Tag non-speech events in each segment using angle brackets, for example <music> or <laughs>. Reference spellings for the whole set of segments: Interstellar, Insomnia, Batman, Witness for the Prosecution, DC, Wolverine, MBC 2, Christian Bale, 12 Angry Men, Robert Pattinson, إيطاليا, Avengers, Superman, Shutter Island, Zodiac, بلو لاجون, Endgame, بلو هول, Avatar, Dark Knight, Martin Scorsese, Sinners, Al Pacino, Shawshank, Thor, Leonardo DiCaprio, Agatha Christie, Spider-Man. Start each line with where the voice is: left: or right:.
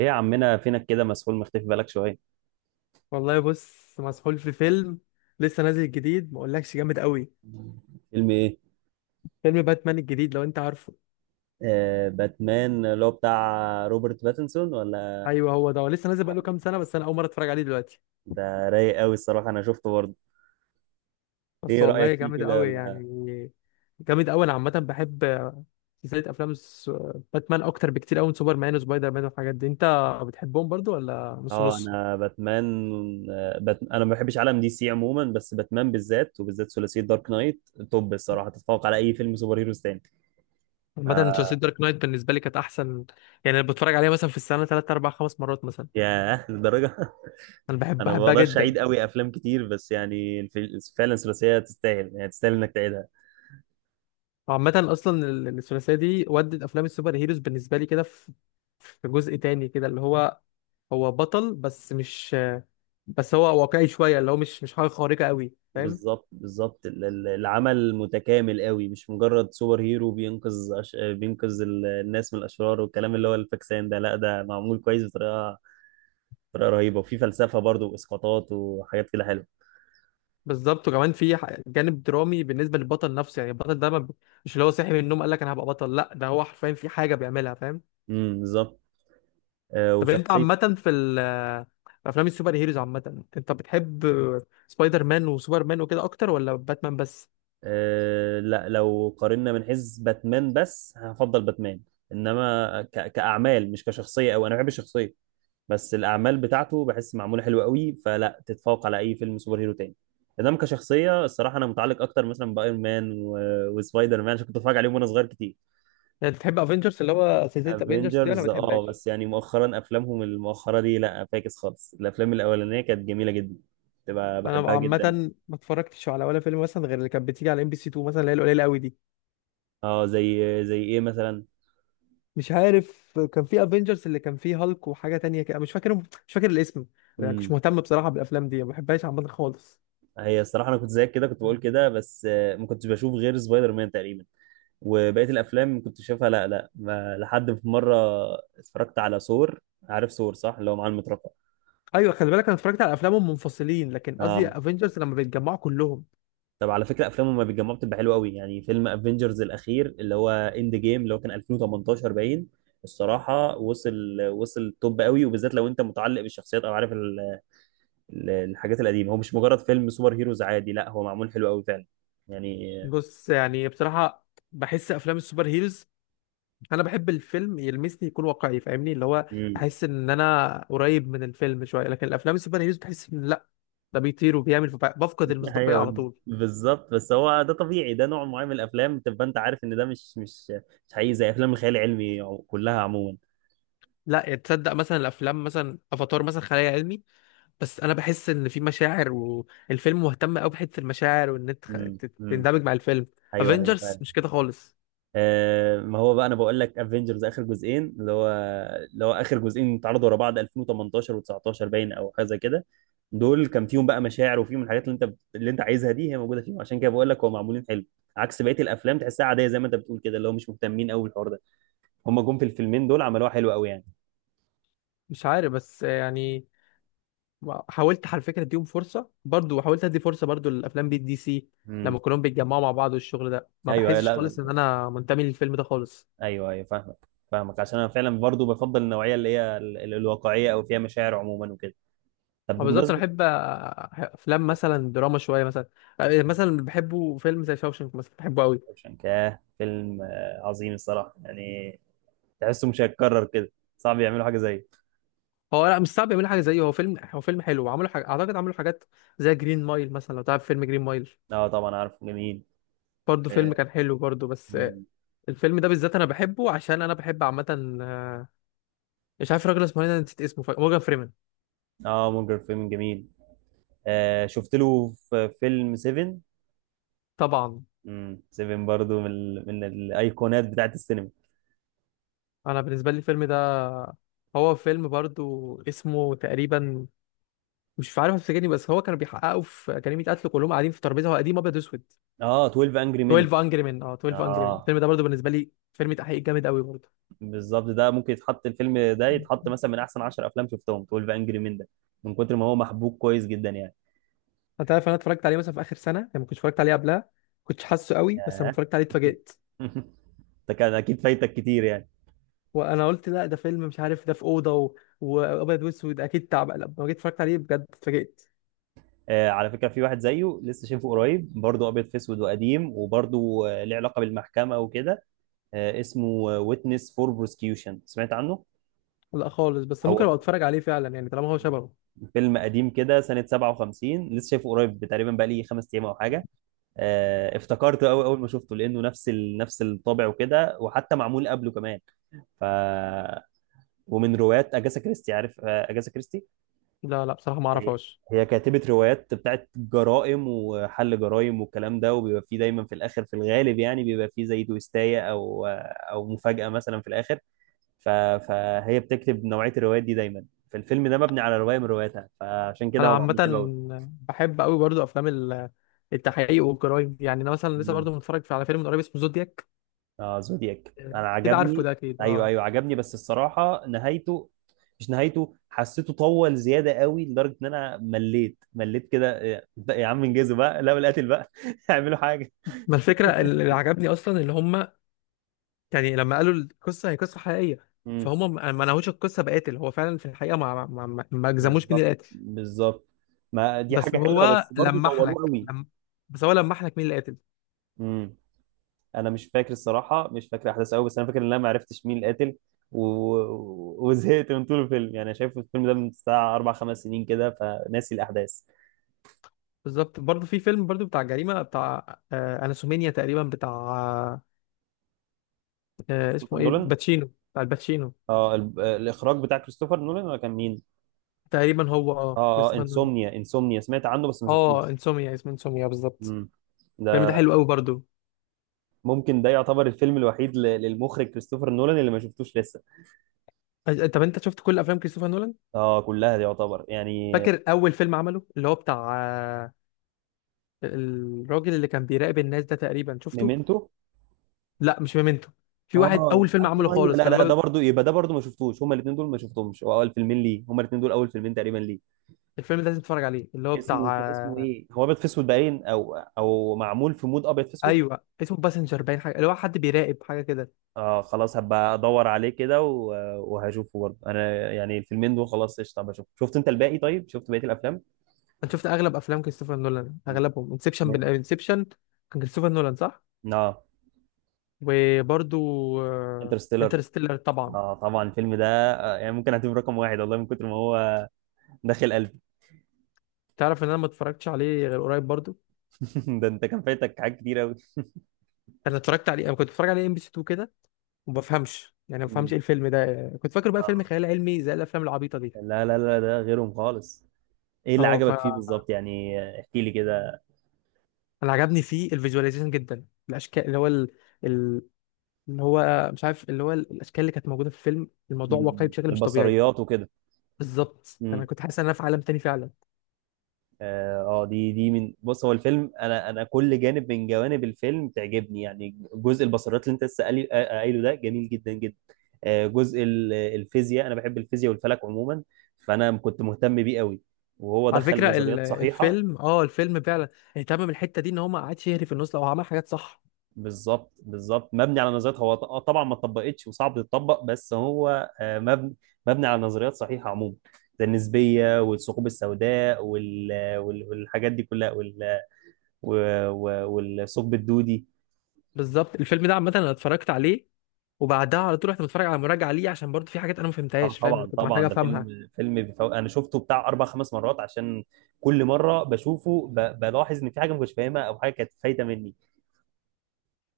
right: ايه يا عمنا، فينك كده؟ مسحول، مختفي بالك شويه.
left: والله بص، مسحول في فيلم لسه نازل جديد. ما اقولكش جامد قوي.
right: فيلم ايه؟
left: فيلم باتمان الجديد لو انت عارفه.
right: آه، باتمان اللي هو بتاع روبرت باتنسون ولا؟
left: ايوه، هو ده. هو لسه نازل بقاله كام سنه، بس انا اول مره اتفرج عليه دلوقتي.
right: ده رايق قوي الصراحه، انا شفته برضه.
left: بس
right: ايه رايك
left: والله
right: فيه
left: جامد
right: كده
left: قوي يعني.
right: ولا؟
left: جامد قوي. انا عامه بحب سلسله افلام باتمان اكتر بكتير قوي من سوبرمان وسبايدر مان والحاجات دي. انت بتحبهم برضو ولا نص
right: اه،
left: نص؟
right: انا باتمان. انا ما بحبش عالم دي سي عموما، بس باتمان بالذات، وبالذات ثلاثيه دارك نايت توب الصراحه، تتفوق على اي فيلم سوبر هيروز تاني. ف...
left: عامه سلسله دارك نايت بالنسبه لي كانت احسن. يعني انا بتفرج عليها مثلا في السنه 3 4 5 مرات مثلا.
right: ياه، للدرجه.
left: انا
right: <laughs>
left: بحب
right: انا ما
left: بحبها
right: بقدرش
left: جدا.
right: اعيد قوي افلام كتير، بس يعني فعلا ثلاثيه تستاهل، يعني تستاهل انك تعيدها.
left: عامة، أصلا الثلاثية دي ودت أفلام السوبر هيروز بالنسبة لي كده. في جزء تاني كده اللي هو هو بطل بس مش بس هو واقعي شوية، اللي هو مش حاجة خارقة قوي، فاهم.
right: بالظبط بالظبط، العمل متكامل قوي، مش مجرد سوبر هيرو بينقذ الناس من الأشرار والكلام اللي هو الفاكسان ده. لا ده معمول كويس بطريقة رهيبة، وفي فلسفة برضو وإسقاطات وحاجات كده حلوة.
left: بالظبط، وكمان في جانب درامي بالنسبة للبطل نفسه. يعني البطل ده ما ب- مش اللي هو صاحي من النوم قال لك أنا هبقى بطل، لا ده هو حرفيا في حاجة بيعملها، فاهم.
right: بالظبط.
left: طب أنت
right: وشخصية.
left: عامة في أفلام السوبر هيروز عامة أنت بتحب سبايدر مان وسوبر مان وكده أكتر ولا باتمان بس؟
right: لا، لو قارنا من حيث باتمان بس هفضل باتمان، إنما كأعمال مش كشخصية. أو أنا بحب الشخصية، بس الاعمال بتاعته بحس معموله حلوه قوي فلا تتفوق على اي فيلم سوبر هيرو تاني. انما كشخصيه الصراحه انا متعلق اكتر مثلا بايرون مان و... وسبايدر مان، عشان كنت بتفرج عليهم وانا صغير كتير.
left: يعني بتحب افنجرز، اللي هو سلسلة افنجرز دي، ولا ما
right: افنجرز اه،
left: بتحبهاش؟
right: بس يعني مؤخرا افلامهم المؤخره دي لا فاكس خالص، الافلام الاولانيه كانت جميله جدا، تبقى
left: انا
right: بحبها
left: عامه
right: جدا.
left: ما اتفرجتش على ولا فيلم، مثلا، غير اللي كانت بتيجي على ام بي سي 2 مثلا، اللي هي القليله قوي دي.
right: اه، زي ايه مثلا؟
left: مش عارف، كان في افنجرز اللي كان فيه هالك وحاجه تانية كده، مش فاكر الاسم. يعني مش
right: امم
left: مهتم بصراحه بالافلام دي، ما بحبهاش عامه خالص.
right: هي الصراحه، انا كنت زيك كده، كنت بقول كده، بس ما كنتش بشوف غير سبايدر مان تقريبا، وبقيه الافلام كنت شايفها لا، لا، ما لحد في مره اتفرجت على ثور. عارف ثور صح اللي هو معاه المطرقه؟
left: ايوه، خلي بالك، انا اتفرجت على افلامهم منفصلين، لكن قصدي
right: اه.
left: افنجرز لما بيتجمعوا كلهم.
right: طب على فكره افلامه ما بيتجمعوا بتبقى حلوه قوي، يعني فيلم افنجرز الاخير اللي هو اند جيم اللي هو كان 2018 باين، الصراحه وصل وصل توب قوي، وبالذات لو انت متعلق بالشخصيات او عارف الحاجات القديمه. هو مش مجرد فيلم سوبر هيروز عادي، لا هو معمول حلو قوي فعلا يعني.
left: بص، يعني بصراحه بحس افلام السوبر هيروز، انا بحب الفيلم يلمسني، يكون واقعي فاهمني، اللي هو
right: مم.
left: احس ان انا قريب من الفيلم شويه. لكن الافلام السوبر هيروز بحس ان لا، ده بيطير وبيعمل، فبفقد المصداقيه على
right: ايوه
left: طول.
right: بالظبط، بس هو ده طبيعي، ده نوع معين من الافلام، تبقى انت عارف ان ده مش حقيقي، زي افلام الخيال العلمي كلها عموما.
left: لا، يعني تصدق مثلا الافلام، مثلا افاتار مثلا خيال علمي، بس انا بحس ان في مشاعر والفيلم مهتم قوي بحته المشاعر، وان انت
right: امم امم
left: تندمج مع الفيلم.
right: ايوه ايوه
left: افنجرز
right: فعلا.
left: مش كده خالص.
right: ما هو بقى، انا بقول لك افنجرز اخر جزئين اللي هو اخر جزئين اتعرضوا ورا بعض 2018 و19 باين او حاجه زي كده، دول كان فيهم بقى مشاعر وفيهم الحاجات اللي انت عايزها دي هي موجوده فيهم، عشان كده بقول لك هو معمولين حلو، عكس بقيه الافلام تحسها عاديه زي ما انت بتقول كده اللي هو مش مهتمين قوي بالحوار ده، هم جم في الفيلمين دول عملوها حلو قوي يعني.
left: مش عارف، بس يعني حاولت على فكره اديهم فرصه برضو، حاولت ادي فرصه برضو للافلام بالدي سي.
right: امم،
left: لما كلهم بيتجمعوا مع بعض والشغل ده، ما
right: ايوه أيوة،
left: بحسش
right: لا،
left: خالص ان انا منتمي للفيلم ده خالص.
right: ايوه ايوه فاهمك فاهمك، عشان انا فعلا برضو بفضل النوعيه اللي هي الواقعيه او فيها مشاعر عموما وكده. طب
left: ما بالظبط، انا
right: بمناسبه.
left: بحب افلام مثلا دراما شويه. مثلا بحبه فيلم زي شاوشنك، مثلا بحبه قوي.
right: شانكاه فيلم عظيم الصراحه يعني، تحسه مش هيتكرر كده، صعب يعملوا حاجه زيه.
left: هو لا، مش صعب يعملوا حاجه زيه، هو فيلم حلو، وعملوا حاجه، اعتقد عملوا حاجات زي جرين مايل مثلا، لو تعرف فيلم جرين مايل.
right: اه طبعا، عارفه جميل.
left: برضه فيلم
right: اه.
left: كان حلو برضه، بس
right: مم.
left: الفيلم ده بالذات انا بحبه عشان انا بحب عامه، مش عارف الراجل اسمه ايه، انا نسيت اسمه، مورجان فريمان.
right: مونجر فيلم جميل. شفت له في فيلم 7.
left: طبعا.
right: 7 برضو من الايقونات بتاعت السينما.
left: انا بالنسبه لي الفيلم ده، هو فيلم برضه اسمه تقريبا، مش عارف افتكرني، بس هو كانوا بيحققوا في أكاديمية قتل، كلهم قاعدين في ترابيزه، هو قديم ابيض واسود.
right: اه، 12 انجري مين.
left: 12 انجري مان. اه، 12 انجري مان.
right: اه،
left: الفيلم ده برضه بالنسبه لي فيلم تحقيق جامد قوي.
right: بالظبط، ده ممكن يتحط الفيلم ده،
left: برضه،
right: يتحط مثلا من احسن 10 افلام شفتهم 12 انجري مين ده، من كتر ما هو محبوك كويس جدا يعني.
left: انت عارف انا اتفرجت عليه مثلا في اخر سنه، يعني ما كنتش اتفرجت عليه قبلها، كنتش حاسه قوي، بس لما
right: ياه.
left: اتفرجت عليه اتفاجئت.
right: <laughs> ده كان اكيد فايتك كتير يعني.
left: وانا قلت لا ده فيلم مش عارف، ده في اوضه وابيض واسود، اكيد تعب. لما جيت اتفرجت عليه بجد اتفاجئت.
right: على فكره، في واحد زيه لسه شايفه قريب، برضه ابيض في اسود وقديم، وبرضه ليه علاقه بالمحكمه وكده. اسمه ويتنس فور بروسكيوشن، سمعت عنه؟
left: لا خالص، بس ممكن ابقى
right: هو
left: اتفرج عليه فعلا، يعني طالما هو شبهه.
right: فيلم قديم كده سنه 57، لسه شايفه قريب تقريبا، بقى لي 5 ايام او حاجه. افتكرته قوي اول ما شفته، لانه نفس الطابع وكده، وحتى معمول قبله كمان. ف ومن روايات اجاسا كريستي. عارف اجاسا كريستي؟
left: لا لا، بصراحه ما
right: هي
left: اعرفهاش.
right: هي كاتبة روايات بتاعت جرائم وحل جرائم والكلام ده، وبيبقى فيه دايما في الاخر، في الغالب يعني، بيبقى فيه زي تويستاية او مفاجأة مثلا في الاخر، ف... فهي بتكتب نوعية الروايات دي دايما، فالفيلم ده مبني على رواية من رواياتها، فعشان كده
left: انا
right: هو
left: عامه
right: معمول حلو
left: بحب قوي برضو افلام التحقيق والجرايم. يعني انا مثلا لسه
right: قوي.
left: برضو متفرج على فيلم من قريب اسمه زودياك،
right: اه زودياك انا
left: كده عارفه
right: عجبني.
left: ده اكيد،
right: ايوه
left: اه.
right: ايوه عجبني، بس الصراحه نهايته، مش نهايته حسيته طول زياده قوي، لدرجه ان انا مليت مليت كده، إيه، يا عم انجزوا بقى، لا بالقاتل بقى. <laughs> اعملوا حاجه.
left: ما الفكره اللي عجبني اصلا اللي هم، يعني لما قالوا القصه هي قصه حقيقيه،
right: امم
left: فهم ما نهوش القصه بقاتل، هو فعلا في الحقيقه ما جزموش مين اللي
right: بالظبط
left: قاتل.
right: بالظبط، ما دي
left: بس
right: حاجه حلوه، بس
left: هو
right: برضه
left: لمح
right: طولوه
left: لك
right: قوي.
left: لم... بس هو لمح لك مين اللي قاتل.
right: امم انا مش فاكر الصراحه، مش فاكر احداث قوي، بس انا فاكر ان انا ما عرفتش مين القاتل، و... وزهقت من طول الفيلم، يعني شايف الفيلم ده من ساعه اربع خمس سنين كده، فناسي الاحداث.
left: بالظبط. برضه في فيلم برضه بتاع جريمه، بتاع اناسومينيا تقريبا، بتاع،
right: كريستوفر
left: اسمه ايه،
right: نولان.
left: باتشينو، بتاع الباتشينو.
right: اه، الاخراج بتاع كريستوفر نولان، ولا كان مين؟
left: تقريبا هو،
right: اه اه،
left: كريستوفر نولان.
right: انسومنيا انسومنيا سمعت عنه، بس ما
left: اه،
right: شفتوش.
left: انسوميا، اسمه انسوميا بالظبط.
right: امم
left: الفيلم ده
right: ده.
left: حلو قوي برضه.
right: ممكن ده يعتبر الفيلم الوحيد للمخرج كريستوفر نولان اللي ما شفتوش لسه.
left: طب انت شفت كل افلام كريستوفر نولان؟
right: اه كلها دي يعتبر يعني.
left: فاكر اول فيلم عمله اللي هو بتاع، الراجل اللي كان بيراقب الناس ده، تقريبا شفته.
right: ميمنتو.
left: لا مش ميمنتو، في واحد
right: اه
left: اول فيلم عمله
right: ايوه ايوه،
left: خالص
right: لا
left: كان
right: لا، ده
left: باب.
right: برضو يبقى، ده برضو ما شفتوش، هما الاثنين دول ما شفتهمش، هو اول فيلمين ليه، هما الاثنين دول اول فيلمين تقريبا ليه.
left: الفيلم ده لازم تتفرج عليه، اللي هو
right: اسمه كان اسمه
left: بتاع،
right: ايه، هو ابيض في اسود باين او او معمول في مود ابيض في اسود.
left: ايوه اسمه باسنجر باين، حاجه اللي هو حد بيراقب حاجه كده.
right: اه خلاص هبقى ادور عليه كده وهشوفه برضه انا، يعني الفيلمين دول خلاص قشطه بشوف. شفت انت الباقي طيب؟ شفت بقيه الافلام؟
left: انا شفت اغلب افلام كريستوفر نولان اغلبهم، انسبشن،
right: نعم.
left: انسبشن كان كريستوفر نولان صح؟
right: اه،
left: وبرضو
right: انترستيلر.
left: انترستيلر طبعا.
right: اه طبعا الفيلم ده، يعني ممكن اعتبره رقم واحد والله، من كتر ما هو داخل قلبي.
left: تعرف ان انا ما اتفرجتش عليه غير قريب برضو.
right: <laughs> ده انت كان فايتك حاجات كتير قوي.
left: انا كنت بتفرج عليه ام بي سي 2 كده، وما بفهمش، يعني ما بفهمش
right: مم.
left: ايه الفيلم ده، كنت فاكر بقى فيلم
right: اه،
left: خيال علمي زي الافلام العبيطه دي.
right: لا لا لا، ده غيرهم خالص. ايه اللي
left: اه،
right: عجبك فيه بالظبط يعني؟ احكي لي كده.
left: انا عجبني فيه الفيجواليزيشن جدا، الاشكال اللي هو ال... اللي هو مش عارف، اللي هو الاشكال اللي كانت موجوده في الفيلم، الموضوع واقعي
right: مم.
left: بشكل مش طبيعي.
right: البصريات وكده.
left: بالظبط، انا كنت حاسس ان انا في عالم تاني فعلا.
right: اه، دي من بص، هو الفيلم، انا كل جانب من جوانب الفيلم تعجبني، يعني جزء البصريات اللي انت لسه قايله ده، جميل جدا جدا. جزء الفيزياء، انا بحب الفيزياء والفلك عموما، فانا كنت مهتم بيه قوي، وهو
left: على
right: دخل
left: فكره
right: نظريات صحيحه.
left: الفيلم، الفيلم فعلا اهتم الحته دي، ان هو ما قعدش يهري في النص، لو عمل حاجات صح.
right: بالظبط بالظبط، مبني على نظريات، هو طبعا ما اتطبقتش وصعب تتطبق، بس هو مبني على نظريات صحيحه عموما، زي النسبيه والثقوب السوداء والحاجات دي كلها والثقب الدودي.
left: بالظبط. الفيلم ده عامه انا اتفرجت عليه، وبعدها على طول رحت متفرج على مراجعه ليه، عشان برضه في حاجات انا ما فهمتهاش، فاهم، اللي
right: طبعا
left: كنت محتاج
right: طبعا، ده
left: افهمها.
right: فيلم بيفوق. انا شفته بتاع اربع خمس مرات، عشان كل مره بشوفه بلاحظ ان في حاجه ما كنتش فاهمها او حاجه كانت فايته مني.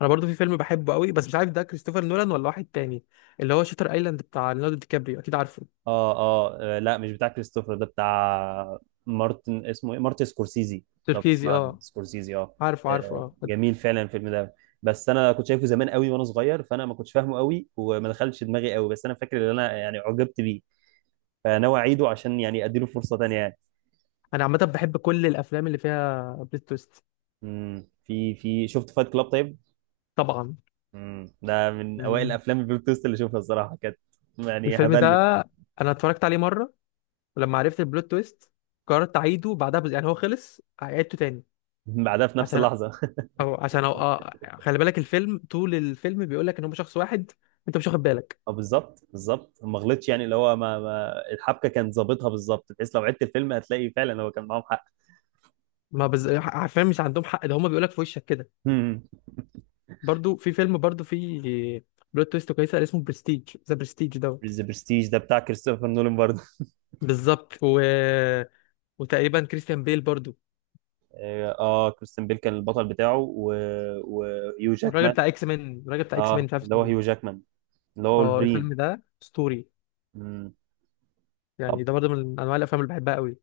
left: انا برضه في فيلم بحبه قوي، بس مش عارف ده كريستوفر نولان ولا واحد تاني، اللي هو شاتر ايلاند بتاع ليوناردو دي كابريو، اكيد عارفه،
right: لا، مش بتاع كريستوفر، ده بتاع مارتن، اسمه ايه، مارتن سكورسيزي. لو
left: تركيزي
right: بتسمع عن
left: اه.
right: سكورسيزي. اه.
left: عارف عارف، اه.
right: جميل فعلا الفيلم ده، بس انا كنت شايفه زمان قوي وانا صغير، فانا ما كنتش فاهمه قوي وما دخلش دماغي قوي، بس انا فاكر ان انا يعني عجبت بيه، فناوي اعيده عشان يعني اديله فرصه تانيه يعني.
left: انا عامه بحب كل الافلام اللي فيها بلوت تويست.
right: مم. في شفت فايت كلاب طيب؟
left: طبعا.
right: مم. ده من اوائل
left: يعني
right: الافلام البلوت تويست اللي اشوفها، الصراحه كانت يعني
left: الفيلم ده
right: هبلني.
left: انا اتفرجت عليه مره، ولما عرفت البلوت تويست قررت اعيده بعدها يعني هو خلص، عيدته تاني،
right: بعدها في نفس
left: عشان
right: اللحظه.
left: أو عشان أو... آه... خلي بالك، الفيلم، طول الفيلم بيقول لك ان هم شخص واحد، انت مش واخد بالك.
right: <laughs> اه بالظبط بالظبط، ما غلطش يعني اللي هو، ما الحبكه كانت ظابطها بالظبط، بحيث لو عدت الفيلم هتلاقي فعلا هو كان معاهم حق.
left: ما عارفين مش عندهم حق، ده هم بيقول لك في وشك كده.
right: مم.
left: برضو في فيلم برضو في بلوت تويست كويسه اسمه برستيج، ذا برستيج.
right: ذا برستيج ده بتاع كريستوفر نولان برضه.
left: بالظبط، وتقريبا كريستيان بيل برضو.
right: اه، كريستيان بيل كان البطل بتاعه وهيو
left: والراجل
right: جاكمان.
left: بتاع اكس مان، الراجل بتاع اكس مان
right: اه
left: مش عارف
right: اللي هو
left: اسمه
right: هيو
left: إيه.
right: جاكمان، اللي هو
left: اه،
right: ولفرين.
left: الفيلم ده اسطوري.
right: مم. طب
left: يعني ده برضه من انواع الافلام اللي بحبها قوي.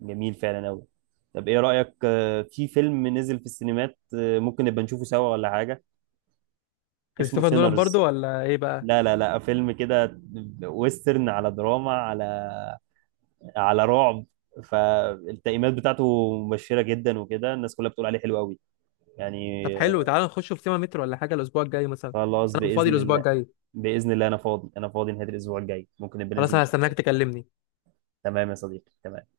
right: جميل فعلا قوي. طب ايه رايك في فيلم نزل في السينمات، ممكن نبقى نشوفه سوا ولا حاجه؟ اسمه
left: كريستوفر نولان برضه
right: سينرز.
left: ولا ايه بقى؟
right: لا لا لا، فيلم كده ويسترن على دراما على على رعب، فالتقييمات بتاعته مبشرة جدا وكده، الناس كلها بتقول عليه حلو قوي يعني.
left: طب حلو، تعالى نخش في سينما مترو ولا حاجه الاسبوع الجاي مثلا؟ بس
right: خلاص
left: انا فاضي
right: بإذن
left: الاسبوع
right: الله.
left: الجاي.
right: بإذن الله أنا فاضي، أنا فاضي نهاية الأسبوع الجاي، ممكن نبقى
left: خلاص،
right: ننزل
left: انا
right: نشوف.
left: هستناك تكلمني.
right: تمام يا صديقي تمام.